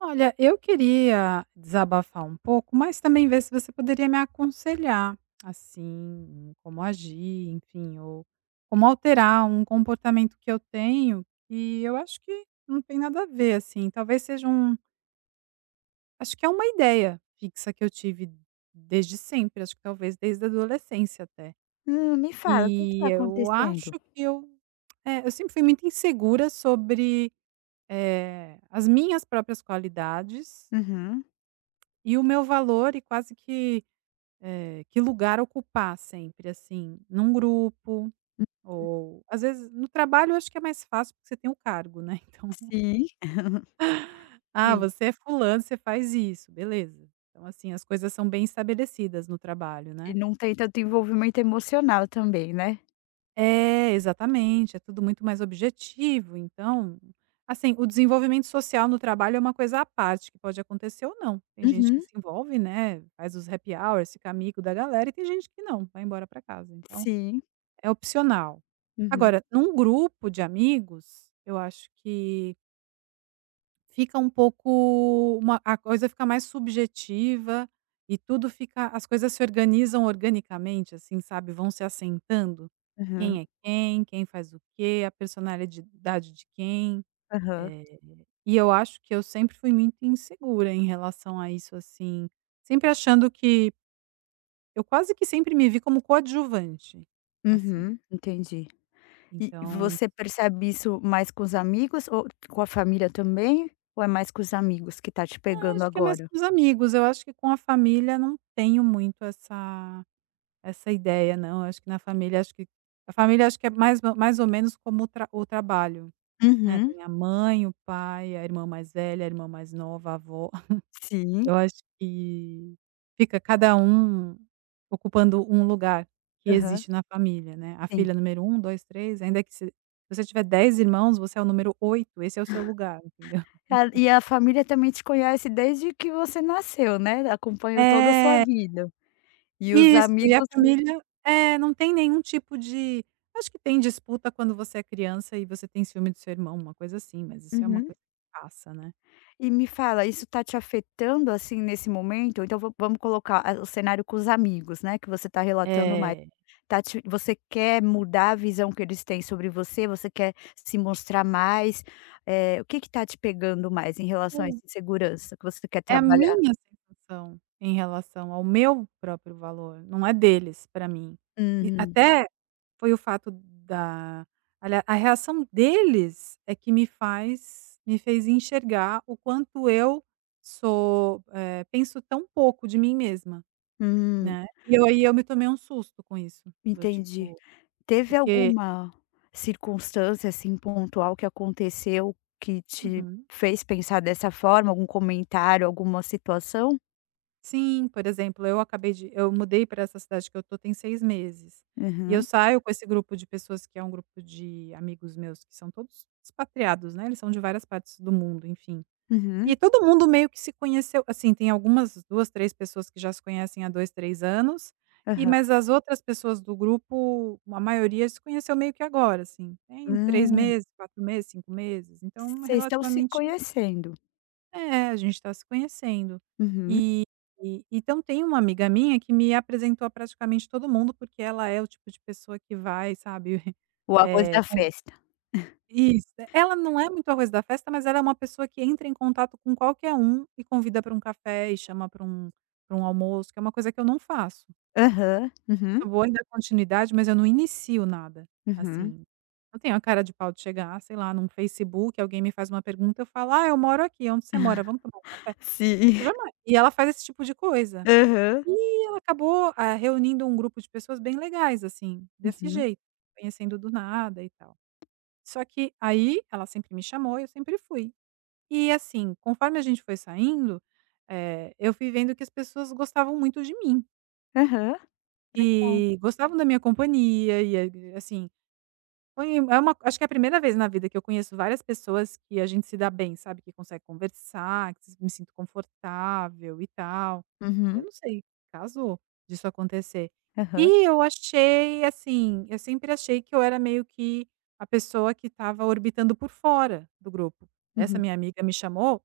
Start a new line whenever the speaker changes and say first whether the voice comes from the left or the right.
right: Olha, eu queria desabafar um pouco, mas também ver se você poderia me aconselhar, assim, em como agir, enfim, ou como alterar um comportamento que eu tenho, que eu acho que não tem nada a ver, assim. Talvez seja um. Acho que é uma ideia fixa que eu tive desde sempre, acho que talvez desde a adolescência até.
left: Me fala, o que que
right: E
left: tá
right: eu
left: acontecendo?
right: acho que eu. Eu sempre fui muito insegura sobre as minhas próprias qualidades.
left: Uhum.
right: E o meu valor e quase que, que lugar ocupar sempre, assim, num grupo,
left: Hum.
right: ou às vezes no trabalho eu acho que é mais fácil porque você tem o cargo, né, então:
left: Sim,
right: "Ah,
left: sim.
right: você é fulano, você faz isso", beleza. Então, assim, as coisas são bem estabelecidas no trabalho, né.
left: E não tem tanto envolvimento emocional também, né?
right: É, exatamente, é tudo muito mais objetivo, então, assim, o desenvolvimento social no trabalho é uma coisa à parte que pode acontecer ou não. Tem gente que
left: Uhum,
right: se envolve, né, faz os happy hours, fica amigo da galera e tem gente que não, vai embora para casa, então
left: sim.
right: é opcional.
left: Uhum.
right: Agora, num grupo de amigos, eu acho que fica um pouco uma a coisa fica mais subjetiva, e tudo fica as coisas se organizam organicamente, assim, sabe, vão se assentando.
left: Aham,
right: Quem é quem, quem faz o quê, a personalidade de quem.
left: aham.
right: Eh, e eu acho que eu sempre fui muito insegura em relação a isso, assim, sempre achando que eu quase que sempre me vi como coadjuvante, assim,
left: Uhum. Entendi. E
right: então
left: você percebe isso mais com os amigos ou com a família também? Ou é mais com os amigos que tá te
right: Eu
left: pegando
right: Acho que é mais
left: agora?
right: com os amigos, eu acho que com a família não tenho muito essa essa ideia não, Eu acho que na família, acho que a família, acho que é mais ou menos como o trabalho, né,
left: Uhum,
right: tem a mãe, o pai, a irmã mais velha, a irmã mais nova, a avó,
left: sim.
right: eu acho que fica cada um ocupando um lugar que
left: Aham,
right: existe na família, né, a
left: sim.
right: filha número 1, 2, 3. Ainda que se você tiver 10 irmãos, você é o número 8. Esse é o seu lugar, entendeu.
left: Ah, e a família também te conhece desde que você nasceu, né? Acompanhou toda a sua
right: É.
left: vida. E os
right: Isso, e a
left: amigos.
right: família não tem nenhum tipo de, acho que tem disputa quando você é criança e você tem ciúme do seu irmão, uma coisa assim, mas isso é uma
left: Uhum.
right: coisa que passa, né.
left: E me fala, isso tá te afetando, assim, nesse momento? Então va vamos colocar a o cenário com os amigos, né, que você tá relatando mais.
right: é
left: Tá te Você quer mudar a visão que eles têm sobre você? Você quer se mostrar mais? O que que tá te pegando mais em relação a essa insegurança que você quer
right: é a
left: trabalhar?
right: minha sensação em relação ao meu próprio valor, não é deles para mim. E
left: Uhum.
right: até foi o fato da aliás, a reação deles é que me fez enxergar o quanto eu penso tão pouco de mim mesma.
left: Hum,
right: Né, e eu aí eu me tomei um susto com isso, do
left: entendi.
right: tipo
left: Teve
right: porque
left: alguma circunstância, assim, pontual que aconteceu que te
right: uhum.
left: fez pensar dessa forma? Algum comentário, alguma situação?
right: Sim, por exemplo, eu acabei de eu mudei para essa cidade que eu tô tem 6 meses, e eu
left: Uhum.
right: saio com esse grupo de pessoas que é um grupo de amigos meus que são todos expatriados, né, eles são de várias partes do mundo, enfim. E
left: Uhum.
right: todo mundo meio que se conheceu assim, tem algumas 2 3 pessoas que já se conhecem há 2 3 anos, e
left: Aham.
right: mas as outras pessoas do grupo, a maioria se conheceu meio que agora, assim, tem 3
left: Hum.
right: meses, 4 meses, 5 meses, então
left: Vocês estão se
right: relativamente
left: conhecendo.
right: é, a gente está se conhecendo.
left: Uhum.
right: E e então tem uma amiga minha que me apresentou a praticamente todo mundo, porque ela é o tipo de pessoa que vai, sabe,
left: O arroz
right: eh
left: da festa.
right: isso. Ela não é muito arroz da festa, mas ela é uma pessoa que entra em contato com qualquer um e convida para um café e chama para um almoço, que é uma coisa que eu não faço.
left: Aham. Uhum.
right: Eu vou em dar continuidade, mas eu não inicio nada,
left: Uhum.
right: assim. Não tenho a cara de pau de chegar, sei lá, num Facebook, alguém me faz uma pergunta, eu falo: "Ah, eu moro aqui, onde você mora? Vamos tomar um café?"
left: Sim.
right: Jamais. E ela faz esse tipo de coisa.
left: Aham.
right: E ela acabou, reunindo um grupo de pessoas bem legais, assim, desse
left: Uhum.
right: jeito, conhecendo do nada e tal. Só que aí ela sempre me chamou e eu sempre fui. E assim, conforme a gente foi saindo, eu fui vendo que as pessoas gostavam muito de mim,
left: Aham. Tá.
right: e gostavam da minha companhia, e a assim foi um, é uma acho que é a primeira vez na vida que eu conheço várias pessoas que a gente se dá bem, sabe, que consegue conversar, que me sinto confortável e tal. Eu
left: Uhum.
right: não sei, caso disso acontecer.
left: Aham.
right: E eu achei, assim, eu sempre achei que eu era meio que a pessoa que estava orbitando por fora do grupo. Essa
left: Uhum.
right: minha amiga me chamou,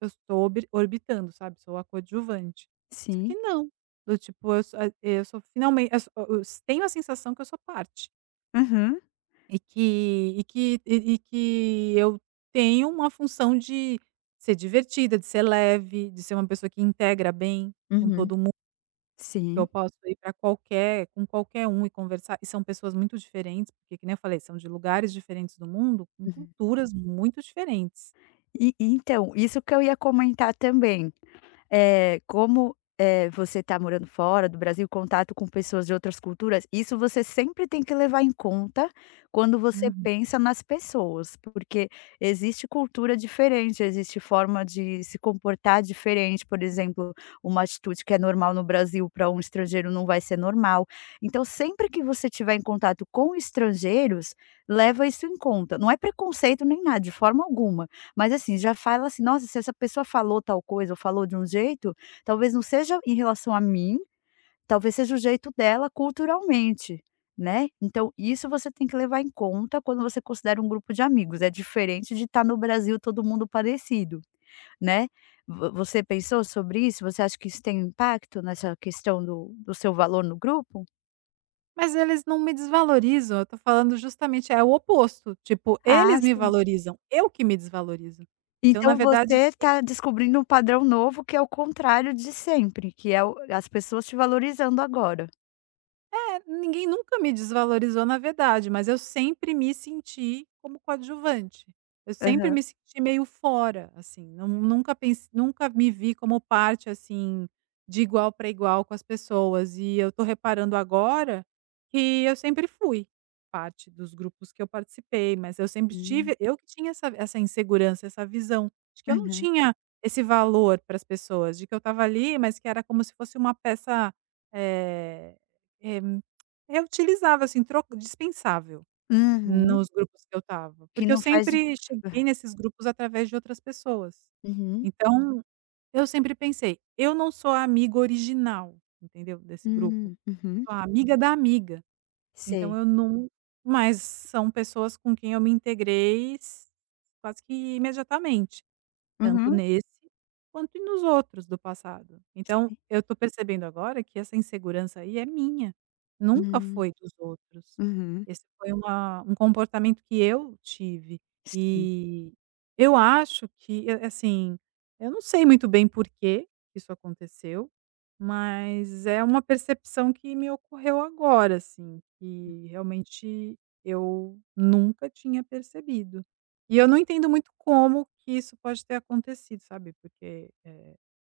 right: eu estou orbitando, sabe, sou a coadjuvante. Só que
left: Sim.
right: não, do tipo, eu sou a eu sou finalmen eu sou eu tenho a sensação que eu sou parte.
left: Uhum.
right: E que eu tenho uma função de ser divertida, de ser leve, de ser uma pessoa que integra bem com
left: Uhum.
right: todo mundo, que eu
left: Sim.
right: posso ir para qualquer com qualquer um e conversar. E são pessoas muito diferentes, porque que nem eu falei, são de lugares diferentes do mundo, com
left: Uhum.
right: culturas muito diferentes.
left: E então, isso que eu ia comentar também. Como, você está morando fora do Brasil, contato com pessoas de outras culturas, isso você sempre tem que levar em conta quando você
right: Uhum.
left: pensa nas pessoas, porque existe cultura diferente, existe forma de se comportar diferente. Por exemplo, uma atitude que é normal no Brasil para um estrangeiro não vai ser normal. Então, sempre que você tiver em contato com estrangeiros, leva isso em conta. Não é preconceito nem nada, de forma alguma, mas assim, já fala assim: "Nossa, se essa pessoa falou tal coisa ou falou de um jeito, talvez não seja em relação a mim, talvez seja o jeito dela culturalmente", né. Então isso você tem que levar em conta quando você considera um grupo de amigos. É diferente de estar no Brasil, todo mundo parecido, né. Vo Você pensou sobre isso? Você acha que isso tem impacto nessa questão do seu valor no grupo?
right: Mas eles não me desvalorizam, eu tô falando justamente é o oposto, tipo,
left: Ah,
right: eles me
left: sim.
right: valorizam, eu que me desvalorizo. Então, na
left: Então
right: verdade,
left: você está descobrindo um padrão novo, que é o contrário de sempre, que é o as pessoas te valorizando agora.
right: é, ninguém nunca me desvalorizou, na verdade, mas eu sempre me senti como coadjuvante. Eu sempre
left: Aham.
right: me senti meio fora, assim, nunca me vi como parte, assim, de igual para igual com as pessoas. E eu tô reparando agora que eu sempre fui parte dos grupos que eu participei, mas eu sempre
left: Hum.
right: tive eu que tinha essa insegurança, essa visão de que eu não
left: Uhum.
right: tinha esse valor para as pessoas, de que eu estava ali, mas que era como se fosse uma peça, eh eh reutilizável, assim, troca dispensável
left: Uhum.
right: nos grupos que eu estava,
left: Que
right: porque eu
left: não faz dif.
right: sempre cheguei nesses grupos através de outras pessoas.
left: Uhum.
right: Então, eu sempre pensei: "Eu não sou a amiga original", entendeu, desse grupo,
left: Hum. Uhum.
right: sou a amiga da amiga, então
left: Sei.
right: eu não mas são pessoas com quem eu me integrei s quase que imediatamente. Tanto
left: Uhum.
right: nesse, quanto nos outros do passado. Então,
left: Sim.
right: eu tô percebendo agora que essa insegurança aí é minha, nunca
left: Hum.
right: foi dos outros.
left: Uhum.
right: Esse foi uma um comportamento que eu tive,
left: Sim.
right: e eu acho que, a assim, eu não sei muito bem por que isso aconteceu, mas é uma percepção que me ocorreu agora, assim, que realmente eu nunca tinha percebido. E eu não entendo muito como que isso pode ter acontecido, sabe, porque,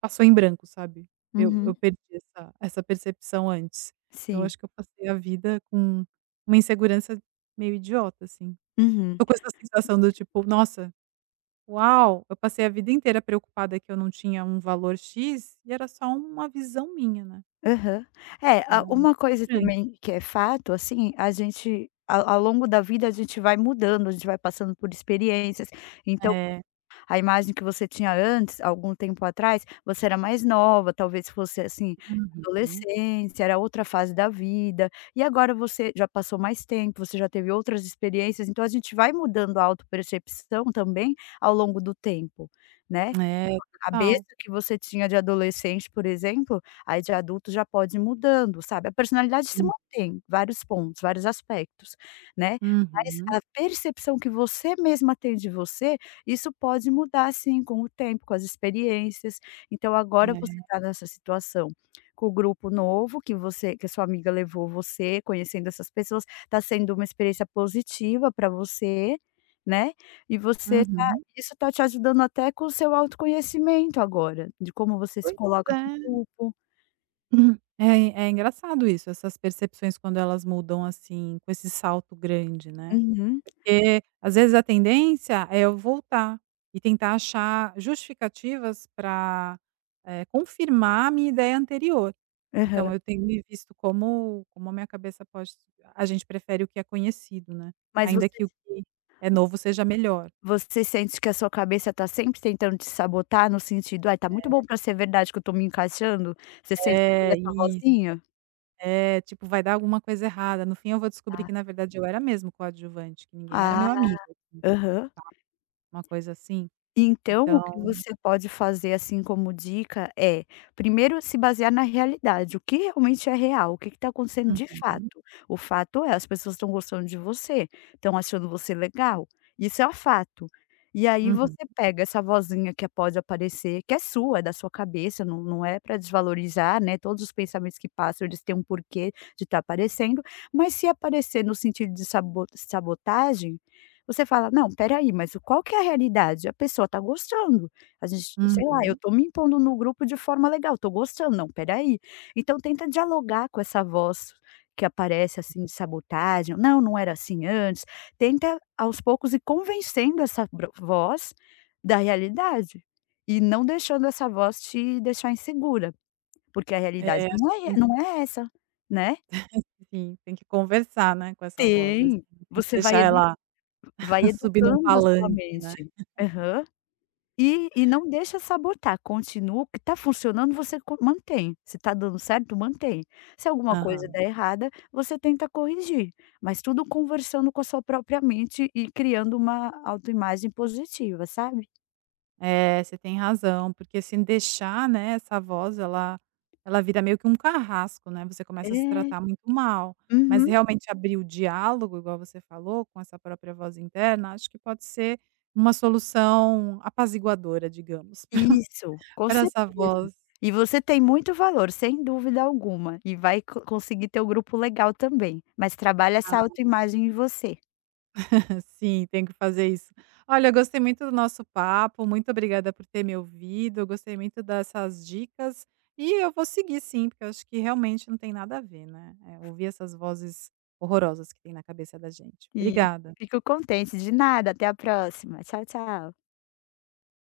right: passou em branco, sabe. Eu
left: Uhum.
right: perdi essa percepção antes. Então eu
left: Sim.
right: acho que eu passei a vida com uma insegurança meio idiota, assim.
left: Uhum.
right: Tô com essa sensação do tipo: "Nossa, uau, eu passei a vida inteira preocupada que eu não tinha um valor X e era só uma visão minha, né".
left: Aham. É,
right: Tipo,
left: a
right: não,
left: uma coisa
right: estranho.
left: também que é fato, assim, a gente ao longo da vida a gente vai mudando, a gente vai passando por experiências, então
right: É.
left: a imagem que você tinha antes, algum tempo atrás, você era mais nova, talvez fosse, assim,
right: Uhum.
left: adolescência, era outra fase da vida, e agora você já passou mais tempo, você já teve outras experiências, então a gente vai mudando a autopercepção também ao longo do tempo, né.
right: É,
left: Cabeça
right: total.
left: que você tinha de adolescente, por exemplo, aí de adulto já pode ir mudando, sabe. A personalidade se
right: Hum.
left: mantém, vários pontos, vários aspectos, né, mas
right: Uhum.
left: a percepção que você mesma tem de você, isso pode mudar sim com o tempo, com as experiências. Então agora você
right: É.
left: está nessa situação com o grupo novo, que você que a sua amiga levou você, conhecendo essas pessoas, está sendo uma experiência positiva para você, né, e você,
right: Uhum.
left: isso tá te ajudando até com o seu autoconhecimento agora, de como você se
right: Pois
left: coloca com
right: é.
left: o grupo.
right: Uhum. É engraçado isso, essas percepções quando elas mudam, assim, com esse salto grande, né.
left: Uhum,
right: Porque, às vezes, a tendência é eu voltar e tentar achar justificativas para confirmar a minha ideia anterior. Então
left: aham.
right: eu tenho me visto como a minha cabeça pode a gente prefere o que é conhecido, né,
left: Mas
right: ainda que o que é novo seja melhor.
left: você sente que a sua cabeça tá sempre tentando te sabotar no sentido: "Ai, tá muito bom pra ser verdade que eu tô me encaixando"? Você sente que tem
right: É,
left: essa
right: isso.
left: vozinha?
right: É, tipo, vai dar alguma coisa errada. No fim eu vou descobrir
left: Ah,
right: que na verdade eu era mesmo coadjuvante, que ninguém era
left: ah,
right: meu amigo,
left: aham.
right: uma coisa assim.
left: Então, o que
right: Então
left: você pode fazer, assim, como dica é, primeiro se basear na realidade, o que realmente é real, o que está acontecendo de
right: uhum,
left: fato. O fato é, as pessoas estão gostando de você, estão achando você legal, isso é um fato. E aí
right: uhum,
left: você pega essa vozinha que pode aparecer, que é sua, é da sua cabeça, não é para desvalorizar, né, todos os pensamentos que passam, eles têm um porquê de estar aparecendo, mas se aparecer no sentido de sabotagem, você fala: "Não, espera aí, mas o qual que é a realidade? A pessoa está gostando, a gente sei lá, eu
right: uhum.
left: estou me impondo no grupo de forma legal, estou gostando, não, espera aí". Então tenta dialogar com essa voz que aparece, assim, de sabotagem, "Não, não era assim antes", tenta aos poucos ir convencendo essa bro voz da realidade, e não deixando essa voz te deixar insegura, porque a realidade
right: É, acho que tem que
left: não é essa, né.
right: sim, tem que conversar, né, com essa voz, assim,
left: Tem,
right: tem que
left: você
right: deixar ela
left: vai
right: subir num
left: educando a sua
right: palanque, né.
left: mente. Aham. E não deixa sabotar, continua o que está funcionando, você co mantém, se está dando certo mantém, se alguma coisa
right: Aham.
left: der errada, você tenta corrigir, mas tudo conversando com a sua própria mente e criando uma autoimagem positiva, sabe.
right: É, você tem razão, porque se deixar, né, essa voz, ela vira meio que um carrasco, né, você começa a se
left: É,
right: tratar muito mal. Mas
left: uhum,
right: realmente abrir o diálogo, igual você falou, com essa própria voz interna, acho que pode ser uma solução apaziguadora, digamos,
left: isso, com
right: para essa
left: certeza.
right: voz.
left: E você tem muito valor, sem dúvida alguma, e vai co conseguir ter um grupo legal também, mas trabalha essa autoimagem em você.
right: Sim, tenho que fazer isso. Olha, eu gostei muito do nosso papo, muito obrigada por ter me ouvido, eu gostei muito dessas dicas e eu vou seguir sim, porque eu acho que realmente não tem nada a ver, né? É, ouvir essas vozes horrorosas que tem na cabeça da gente.
left: E
right: Obrigada.
left: fico contente, de nada, até a próxima. Tchau, tchau.